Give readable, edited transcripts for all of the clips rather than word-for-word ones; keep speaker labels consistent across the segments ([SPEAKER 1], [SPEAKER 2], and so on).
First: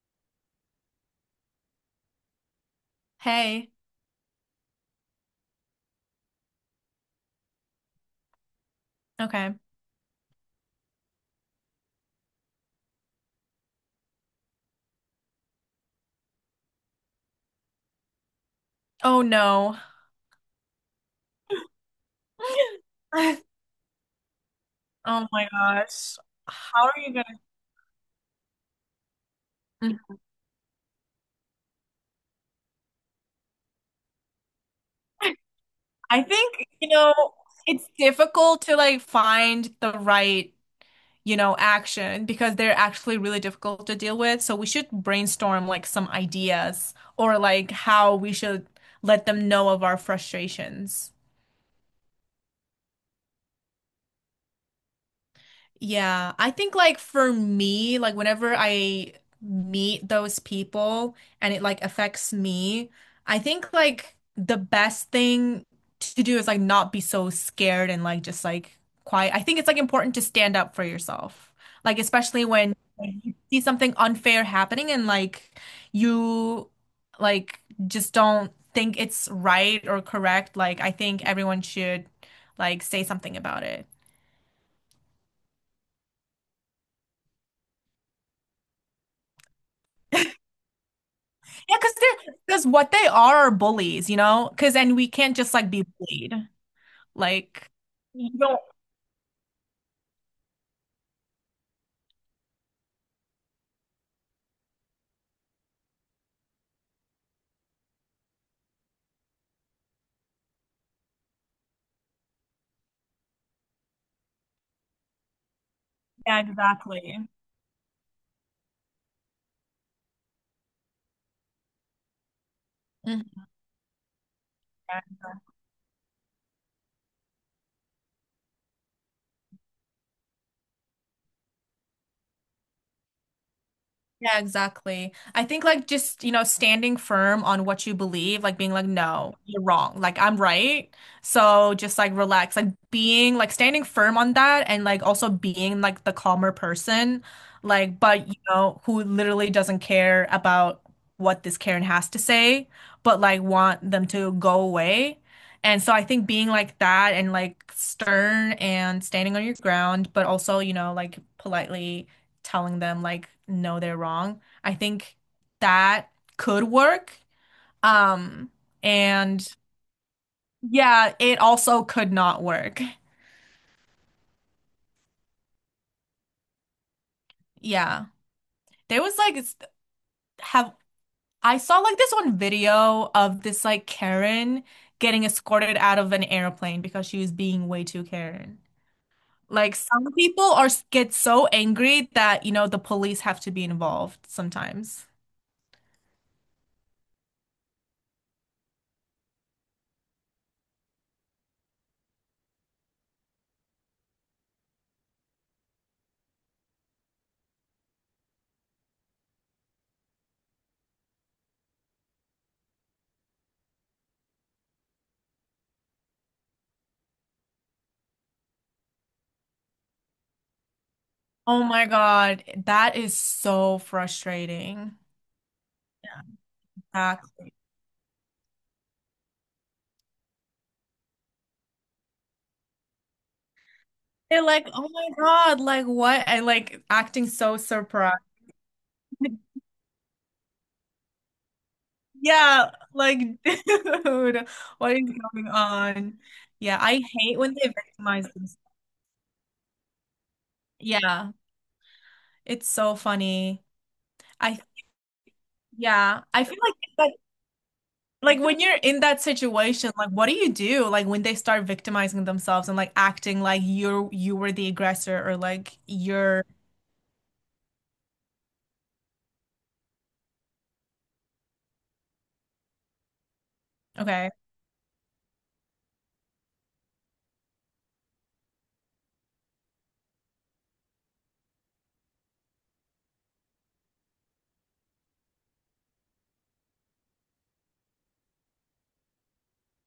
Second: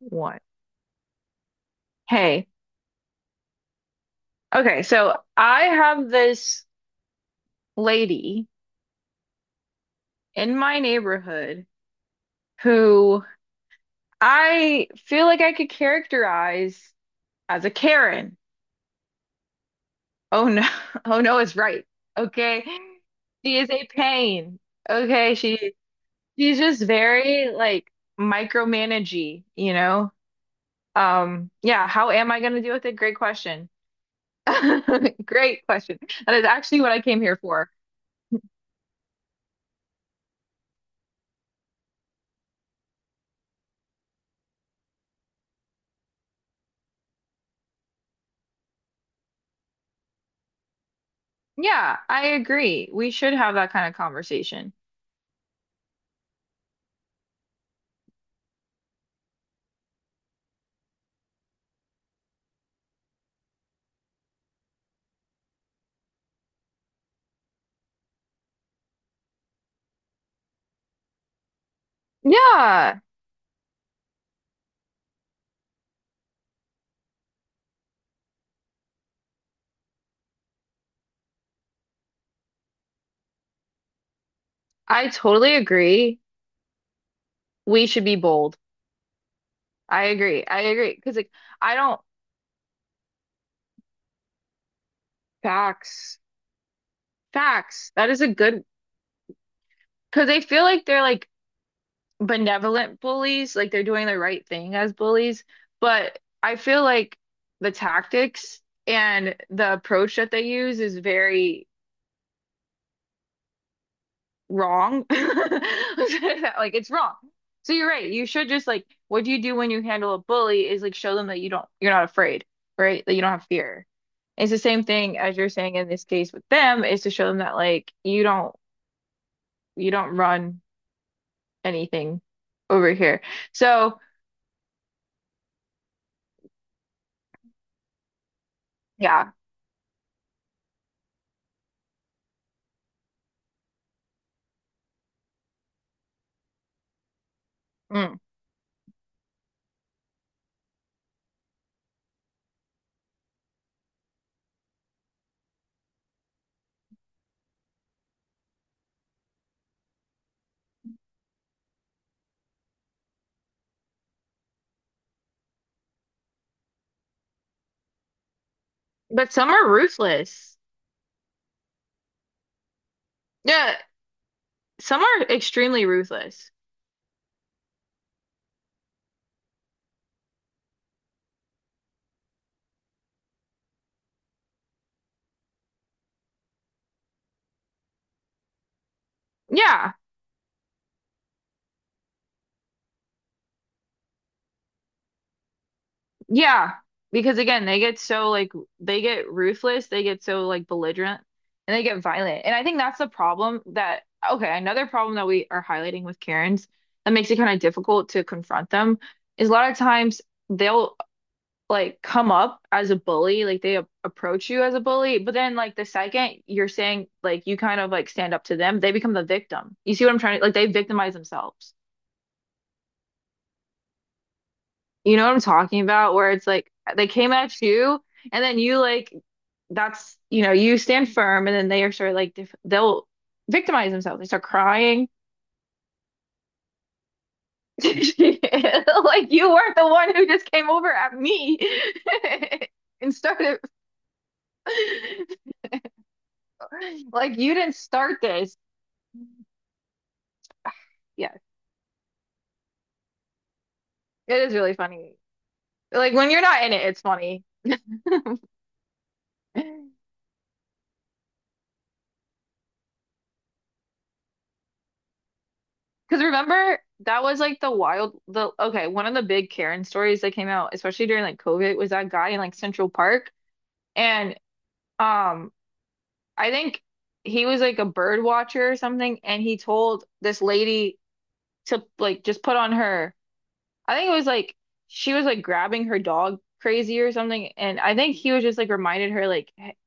[SPEAKER 1] What? Hey,
[SPEAKER 2] Hey.
[SPEAKER 1] okay, so I have this lady
[SPEAKER 2] Okay.
[SPEAKER 1] in my neighborhood who I feel like I could characterize as a Karen.
[SPEAKER 2] Oh no.
[SPEAKER 1] Oh no, oh no, it's right. Okay. She is a pain.
[SPEAKER 2] Oh
[SPEAKER 1] Okay,
[SPEAKER 2] my
[SPEAKER 1] she
[SPEAKER 2] gosh.
[SPEAKER 1] she's just
[SPEAKER 2] How are you gonna?
[SPEAKER 1] very like micromanagey.
[SPEAKER 2] Mm.
[SPEAKER 1] Yeah, how am I gonna deal with it? Great question. Great question.
[SPEAKER 2] I
[SPEAKER 1] That is
[SPEAKER 2] think,
[SPEAKER 1] actually
[SPEAKER 2] you
[SPEAKER 1] what I
[SPEAKER 2] know,
[SPEAKER 1] came here for.
[SPEAKER 2] it's difficult to like find the right action because they're actually really difficult to deal with. So we should brainstorm like some ideas or like how we should let them know of our frustrations.
[SPEAKER 1] Yeah, I agree. We should have that kind of conversation.
[SPEAKER 2] Yeah, I think like for me, like whenever I meet those people and it like affects me, I think like the best thing to do is like not be so scared and like just like quiet. I think it's like important to stand up for yourself. Like especially when
[SPEAKER 1] Yeah,
[SPEAKER 2] you see something unfair happening and like you like just don't think it's right or correct. Like I think everyone should like say something about it.
[SPEAKER 1] I totally agree. We should be bold. I agree. I agree. Because, like, I
[SPEAKER 2] Yeah, because
[SPEAKER 1] don't,
[SPEAKER 2] they're because what they are bullies, you know? Because and we can't just like be
[SPEAKER 1] facts,
[SPEAKER 2] bullied. Like
[SPEAKER 1] facts. That is a
[SPEAKER 2] you don't,
[SPEAKER 1] good, because they feel like they're like benevolent bullies, like they're doing the right thing as bullies. But I feel like the tactics and the approach that they use is very wrong.
[SPEAKER 2] yeah,
[SPEAKER 1] Like it's wrong.
[SPEAKER 2] exactly.
[SPEAKER 1] So you're right. You should just like what do you do when you handle a bully is like show them that you're not afraid, right? That you don't have
[SPEAKER 2] Mhm.
[SPEAKER 1] fear. It's the same thing as you're saying in this case with them is to show them that like you don't run anything over here. So
[SPEAKER 2] Yeah, exactly. I think like just, you know, standing firm on what you believe, like being like,
[SPEAKER 1] yeah.
[SPEAKER 2] no, you're wrong. Like I'm right. So just like relax, like being like standing firm on that and like also being like the calmer person, like,
[SPEAKER 1] Mm.
[SPEAKER 2] but you know, who literally doesn't care about what this Karen has to say, but like want them to go away. And so I think being like that and like stern and standing on your ground, but also, you know, like politely telling them like no they're wrong. I think that could work. Um
[SPEAKER 1] But
[SPEAKER 2] and
[SPEAKER 1] some are ruthless.
[SPEAKER 2] yeah, it also could not work.
[SPEAKER 1] Yeah, some are extremely ruthless.
[SPEAKER 2] Yeah. There was like s- have I saw like this one video of this like Karen getting escorted out of an airplane because she was being way too Karen. Like
[SPEAKER 1] Yeah.
[SPEAKER 2] some people are get so angry that, you know, the police have to be involved sometimes.
[SPEAKER 1] Yeah, because again, they get so like they get ruthless, they get so like belligerent, and they get violent. And I think that's the problem that okay, another problem that we are highlighting with Karens that makes it kind of difficult to confront them is a lot of times they'll like come up as a bully, like they a approach you as a bully, but then like the second you're saying like you kind of like stand up to them, they become the victim. You see what I'm trying to like they victimize
[SPEAKER 2] Oh
[SPEAKER 1] themselves.
[SPEAKER 2] my God, that is so frustrating.
[SPEAKER 1] You know what I'm talking about? Where it's like they
[SPEAKER 2] Yeah.
[SPEAKER 1] came
[SPEAKER 2] Exactly.
[SPEAKER 1] at you and then you like that's, you know, you stand firm, and then they are sort of like def they'll victimize themselves. They start
[SPEAKER 2] They're like, oh
[SPEAKER 1] crying.
[SPEAKER 2] my God, like what? And like acting so surprised.
[SPEAKER 1] Like you weren't the one who just came over at me
[SPEAKER 2] Yeah,
[SPEAKER 1] and
[SPEAKER 2] like,
[SPEAKER 1] started.
[SPEAKER 2] dude, what is going on? Yeah, I
[SPEAKER 1] Like
[SPEAKER 2] hate
[SPEAKER 1] you
[SPEAKER 2] when they
[SPEAKER 1] didn't start
[SPEAKER 2] victimize
[SPEAKER 1] this.
[SPEAKER 2] themselves. Yeah,
[SPEAKER 1] Yeah,
[SPEAKER 2] it's so funny.
[SPEAKER 1] it is
[SPEAKER 2] I,
[SPEAKER 1] really funny. Like
[SPEAKER 2] yeah,
[SPEAKER 1] when you're
[SPEAKER 2] I feel
[SPEAKER 1] not in
[SPEAKER 2] like,
[SPEAKER 1] it, it's
[SPEAKER 2] like,
[SPEAKER 1] funny.
[SPEAKER 2] like when you're in that situation,
[SPEAKER 1] Because
[SPEAKER 2] like, what do you do? Like when they start victimizing themselves and like acting like you were the aggressor or like you're,
[SPEAKER 1] remember, that was like the wild, the okay, one of the big Karen stories that came out, especially during like COVID, was that guy in like Central Park.
[SPEAKER 2] okay.
[SPEAKER 1] And um I think he was like a bird watcher or something, and he told this lady to like just put on her. I think it was like she was like grabbing her dog crazy or something, and I think he was just like reminded her like hey,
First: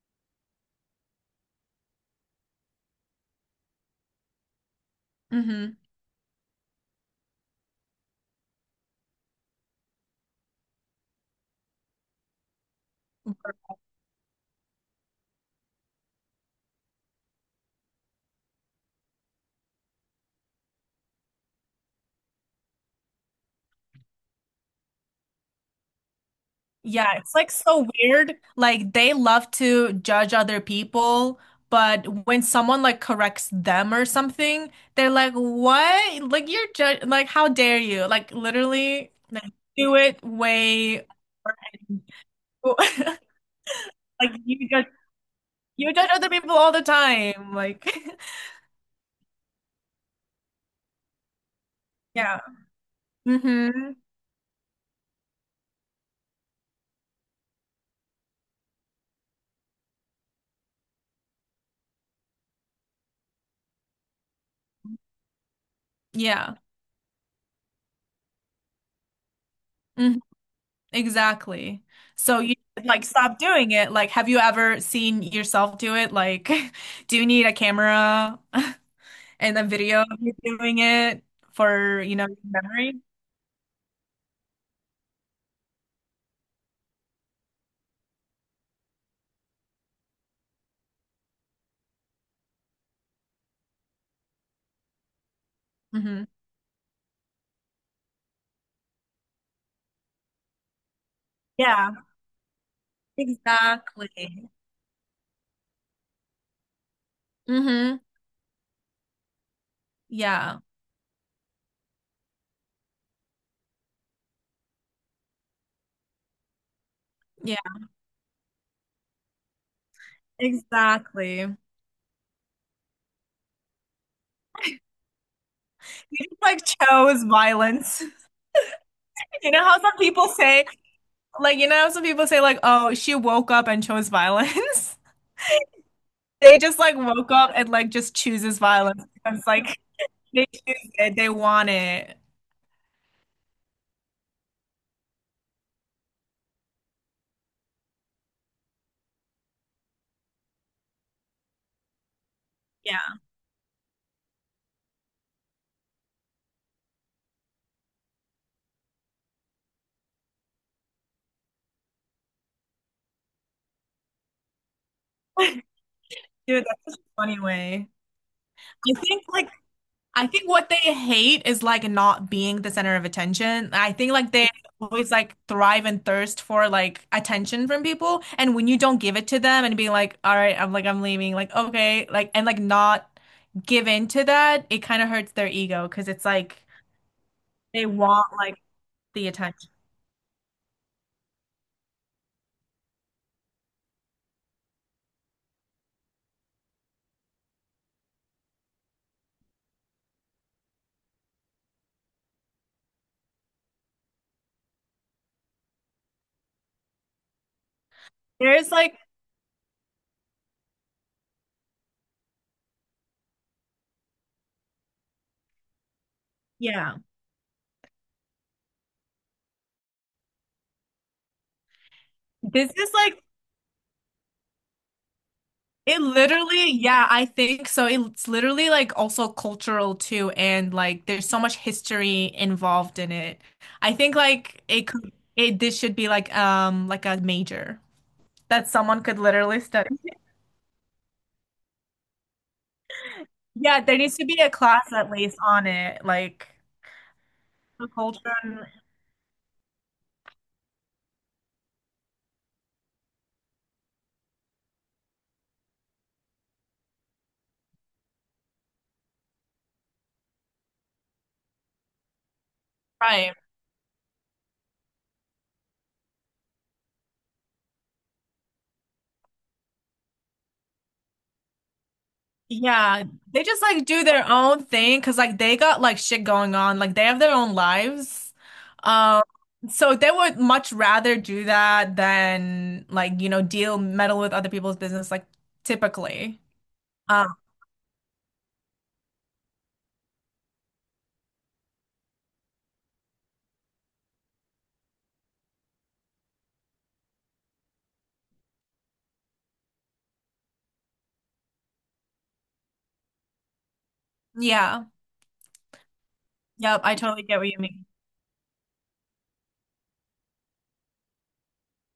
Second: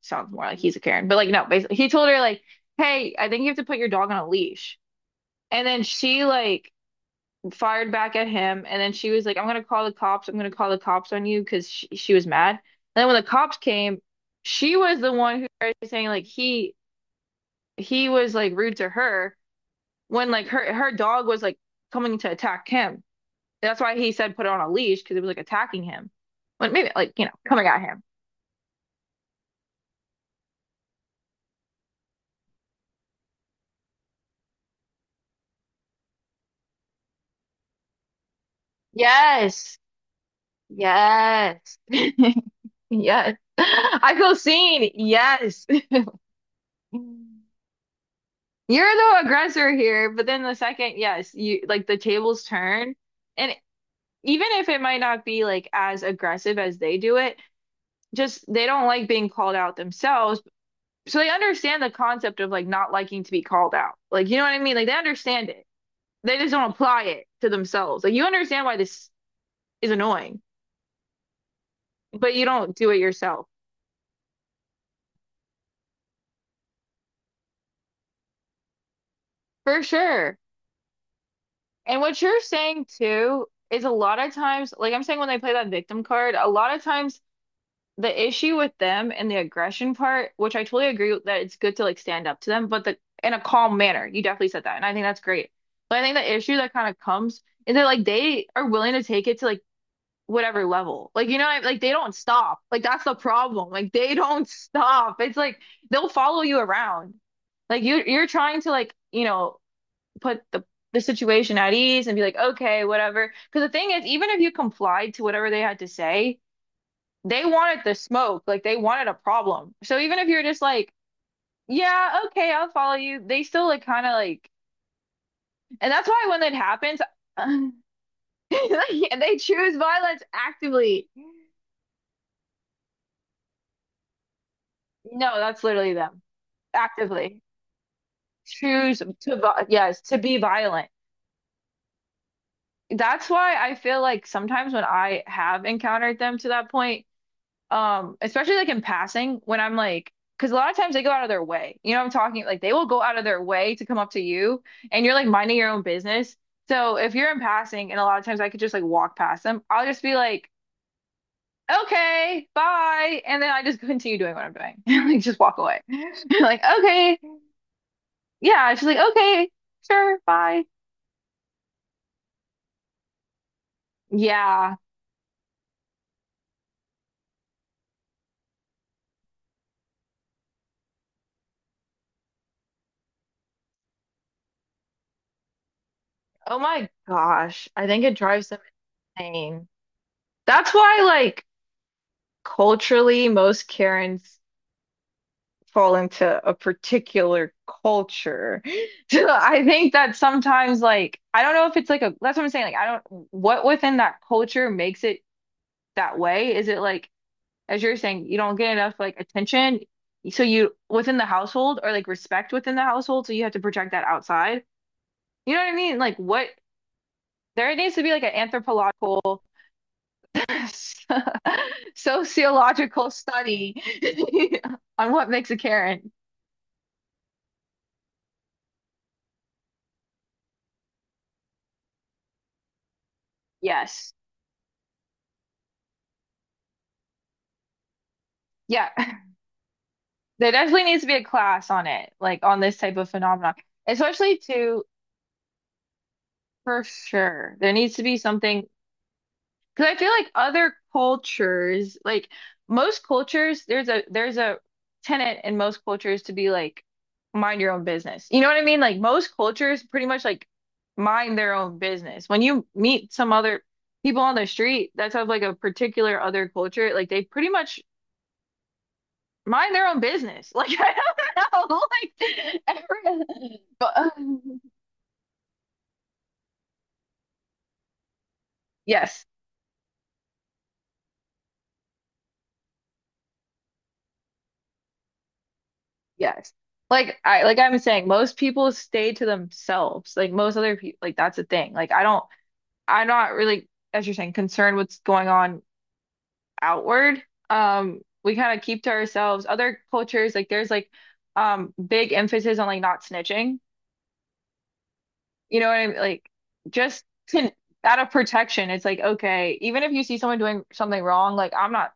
[SPEAKER 1] sounds more like he's a Karen, but like no, basically he told her like, hey, I think you have to put your dog on a leash, and
[SPEAKER 2] Mm-hmm.
[SPEAKER 1] then she like fired back at him, and then she was like, I'm gonna call the cops, I'm gonna call the cops on you because she was mad, and then when the cops came. She was the one who started saying like he was like rude to her when like her dog was like coming to attack him. That's why he said put it on a leash because it was like attacking him. But maybe
[SPEAKER 2] Yeah,
[SPEAKER 1] like, you know,
[SPEAKER 2] it's like
[SPEAKER 1] coming at
[SPEAKER 2] so
[SPEAKER 1] him.
[SPEAKER 2] weird. Like they love to judge other people, but when someone like corrects them or something, they're like, "What? Like you're judge like how dare you?" Like literally like
[SPEAKER 1] Yes.
[SPEAKER 2] do it way
[SPEAKER 1] Yes.
[SPEAKER 2] like
[SPEAKER 1] Yes. I feel
[SPEAKER 2] you judge
[SPEAKER 1] seen. Yes.
[SPEAKER 2] you
[SPEAKER 1] You're
[SPEAKER 2] judge other people all the time. Like
[SPEAKER 1] the aggressor here, but then the second, yes, you like the
[SPEAKER 2] yeah.
[SPEAKER 1] tables turn. And
[SPEAKER 2] Mm-hmm.
[SPEAKER 1] even if it might not be like as aggressive as they do it, just they don't like being called out themselves. So they understand the concept of like not liking to be called out. Like, you know what I mean? Like they understand it. They just
[SPEAKER 2] Yeah.
[SPEAKER 1] don't apply it to themselves. Like you understand why this is
[SPEAKER 2] Mm-hmm.
[SPEAKER 1] annoying,
[SPEAKER 2] Exactly.
[SPEAKER 1] but
[SPEAKER 2] So
[SPEAKER 1] you
[SPEAKER 2] you
[SPEAKER 1] don't
[SPEAKER 2] should,
[SPEAKER 1] do it
[SPEAKER 2] like stop
[SPEAKER 1] yourself.
[SPEAKER 2] doing it. Like, have you ever seen yourself do it? Like, do you need a camera and a
[SPEAKER 1] For
[SPEAKER 2] video of you
[SPEAKER 1] sure.
[SPEAKER 2] doing it
[SPEAKER 1] And
[SPEAKER 2] for, you
[SPEAKER 1] what
[SPEAKER 2] know, your
[SPEAKER 1] you're saying
[SPEAKER 2] memory?
[SPEAKER 1] too is a lot of times, like I'm saying when they play that victim card, a lot of times the issue with them and the aggression part, which I totally agree with, that it's good to like stand up to them, but the in a calm manner. You definitely said that. And I think that's great. But I think
[SPEAKER 2] Hmm.
[SPEAKER 1] the issue that kind of comes is that like they are willing to take it to like whatever level. Like, you know, like they
[SPEAKER 2] Yeah,
[SPEAKER 1] don't stop. Like that's the problem. Like they don't
[SPEAKER 2] exactly.
[SPEAKER 1] stop. It's like they'll follow you around. Like
[SPEAKER 2] Hmm.
[SPEAKER 1] you're trying to like, you know, put
[SPEAKER 2] Yeah.
[SPEAKER 1] the situation at ease and be like, okay, whatever. Because the thing is, even if you complied to whatever they had to say, they
[SPEAKER 2] Yeah,
[SPEAKER 1] wanted the smoke. Like they wanted a problem. So even if you're just like,
[SPEAKER 2] exactly. You
[SPEAKER 1] yeah, okay, I'll follow you, they still like kind of like, and that's why
[SPEAKER 2] just
[SPEAKER 1] when that
[SPEAKER 2] like
[SPEAKER 1] happens,
[SPEAKER 2] chose violence.
[SPEAKER 1] they
[SPEAKER 2] You know
[SPEAKER 1] choose
[SPEAKER 2] how some
[SPEAKER 1] violence
[SPEAKER 2] people say,
[SPEAKER 1] actively.
[SPEAKER 2] like, oh, she woke up and chose violence?
[SPEAKER 1] No, that's literally them.
[SPEAKER 2] They just like woke
[SPEAKER 1] Actively
[SPEAKER 2] up and like just chooses
[SPEAKER 1] choose
[SPEAKER 2] violence.
[SPEAKER 1] to,
[SPEAKER 2] It's like
[SPEAKER 1] yes, to be
[SPEAKER 2] they
[SPEAKER 1] violent.
[SPEAKER 2] choose it. They want it.
[SPEAKER 1] That's why I feel like sometimes when I have encountered them to that point, especially like in passing, when I'm like, because a lot of times they go out of their way. You know what I'm talking? Like they will go out
[SPEAKER 2] Yeah.
[SPEAKER 1] of their way to come up to you and you're like minding your own business. So if you're in passing, and a lot of times I could just like walk past them, I'll just be like, okay, bye. And then I just continue doing what I'm doing. Like just walk away. Like,
[SPEAKER 2] Dude, that's such
[SPEAKER 1] okay.
[SPEAKER 2] a funny way.
[SPEAKER 1] Yeah, she's
[SPEAKER 2] I
[SPEAKER 1] like,
[SPEAKER 2] think
[SPEAKER 1] okay,
[SPEAKER 2] like
[SPEAKER 1] sure,
[SPEAKER 2] I think
[SPEAKER 1] bye.
[SPEAKER 2] what they hate is like not being the center of attention. I think like they
[SPEAKER 1] Yeah.
[SPEAKER 2] always like thrive and thirst for like attention from people. And when you don't give it to them and be like, all right, I'm like I'm leaving, like okay, like and like not give in to that, it kind of hurts their ego because it's like
[SPEAKER 1] Oh my gosh.
[SPEAKER 2] they
[SPEAKER 1] I think it
[SPEAKER 2] want
[SPEAKER 1] drives
[SPEAKER 2] like
[SPEAKER 1] them
[SPEAKER 2] the
[SPEAKER 1] insane.
[SPEAKER 2] attention.
[SPEAKER 1] That's why, like, culturally, most Karens fall into a particular culture. So I think that sometimes, like, I don't know if it's like a, that's what I'm saying. Like, I don't, what within that culture makes it that way? Is it like, as you're saying, you don't get
[SPEAKER 2] There's
[SPEAKER 1] enough,
[SPEAKER 2] like
[SPEAKER 1] like, attention? So you, within the household, or like respect within the household, so you have to project that outside? You know what I mean? Like what
[SPEAKER 2] yeah.
[SPEAKER 1] there needs to be like an anthropological,
[SPEAKER 2] This is
[SPEAKER 1] sociological
[SPEAKER 2] like
[SPEAKER 1] study on what makes a
[SPEAKER 2] it
[SPEAKER 1] Karen.
[SPEAKER 2] literally, yeah, I think so. It's literally like also cultural too, and like there's so much history involved in it. I
[SPEAKER 1] Yes.
[SPEAKER 2] think like it could it this should be like a major that
[SPEAKER 1] Yeah.
[SPEAKER 2] someone could literally study.
[SPEAKER 1] There definitely needs to be a class on it, like on this type of phenomenon.
[SPEAKER 2] Yeah, there needs to
[SPEAKER 1] Especially
[SPEAKER 2] be a
[SPEAKER 1] to,
[SPEAKER 2] class at least on it, like
[SPEAKER 1] for sure, there
[SPEAKER 2] the
[SPEAKER 1] needs to be
[SPEAKER 2] culture and
[SPEAKER 1] something because I feel like other cultures, like most cultures, there's a tenet in most cultures to be like mind your own business. You know what I mean? Like most cultures pretty much like mind their own business. When you meet some
[SPEAKER 2] right.
[SPEAKER 1] other people on the street that's of like a particular other culture, like they pretty much mind their own business. Like I don't know, like
[SPEAKER 2] Yeah, they
[SPEAKER 1] every,
[SPEAKER 2] just like
[SPEAKER 1] but,
[SPEAKER 2] do their
[SPEAKER 1] um,
[SPEAKER 2] own thing because like they got like shit going on. Like they have their own lives. Um,
[SPEAKER 1] yes.
[SPEAKER 2] so they would much rather do that than like, you know, deal meddle with other people's business like typically.
[SPEAKER 1] Yes. Like
[SPEAKER 2] Um,
[SPEAKER 1] I like I'm saying, most people stay to themselves. Like most other people, like that's a thing. Like I don't, I'm not really, as you're saying, concerned what's going on outward. We kind of keep to ourselves. Other cultures, like there's like big emphasis on like not snitching.
[SPEAKER 2] yeah.
[SPEAKER 1] You know what I mean? Like
[SPEAKER 2] Yep, I
[SPEAKER 1] just
[SPEAKER 2] totally get what
[SPEAKER 1] to,
[SPEAKER 2] you mean.
[SPEAKER 1] out of protection, it's like okay, even if you see someone doing something wrong, like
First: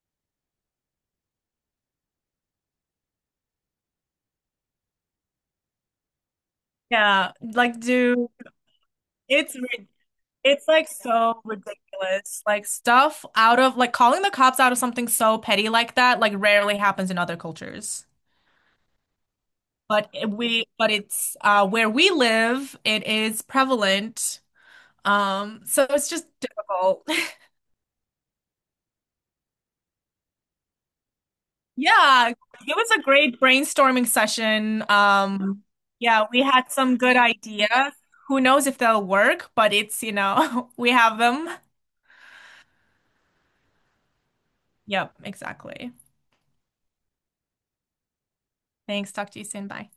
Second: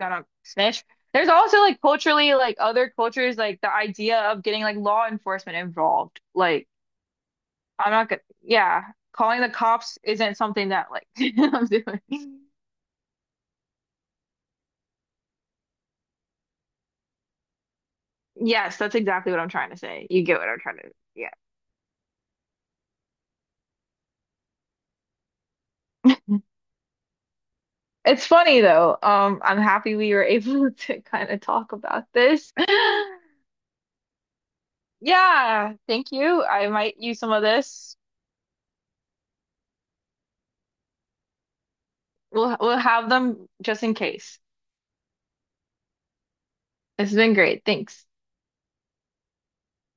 [SPEAKER 1] I don't snitch. There's also like culturally, like other cultures, like the idea of getting like law enforcement involved. Like
[SPEAKER 2] Yeah, like
[SPEAKER 1] I'm not gonna,
[SPEAKER 2] dude,
[SPEAKER 1] yeah, calling the
[SPEAKER 2] it's rid-
[SPEAKER 1] cops isn't
[SPEAKER 2] it's
[SPEAKER 1] something
[SPEAKER 2] like
[SPEAKER 1] that like
[SPEAKER 2] so
[SPEAKER 1] I'm doing.
[SPEAKER 2] ridiculous. Like stuff out of like calling the cops out of something so petty like that like rarely happens in other cultures.
[SPEAKER 1] Yes, that's exactly what I'm trying to say.
[SPEAKER 2] But
[SPEAKER 1] You get what I'm trying to,
[SPEAKER 2] but
[SPEAKER 1] yeah.
[SPEAKER 2] it's where we live, it is prevalent. So it's just difficult.
[SPEAKER 1] It's funny though. I'm happy we were able to kind of talk about
[SPEAKER 2] Yeah, it
[SPEAKER 1] this.
[SPEAKER 2] was a great brainstorming session.
[SPEAKER 1] Yeah, thank
[SPEAKER 2] Yeah, we
[SPEAKER 1] you.
[SPEAKER 2] had
[SPEAKER 1] I might
[SPEAKER 2] some good
[SPEAKER 1] use some of
[SPEAKER 2] ideas.
[SPEAKER 1] this.
[SPEAKER 2] Who knows if they'll work, but it's, you know, we have them.
[SPEAKER 1] We'll have them just in case.
[SPEAKER 2] Yep, exactly.
[SPEAKER 1] This has been great. Thanks.
[SPEAKER 2] Thanks. Talk to you soon. Bye.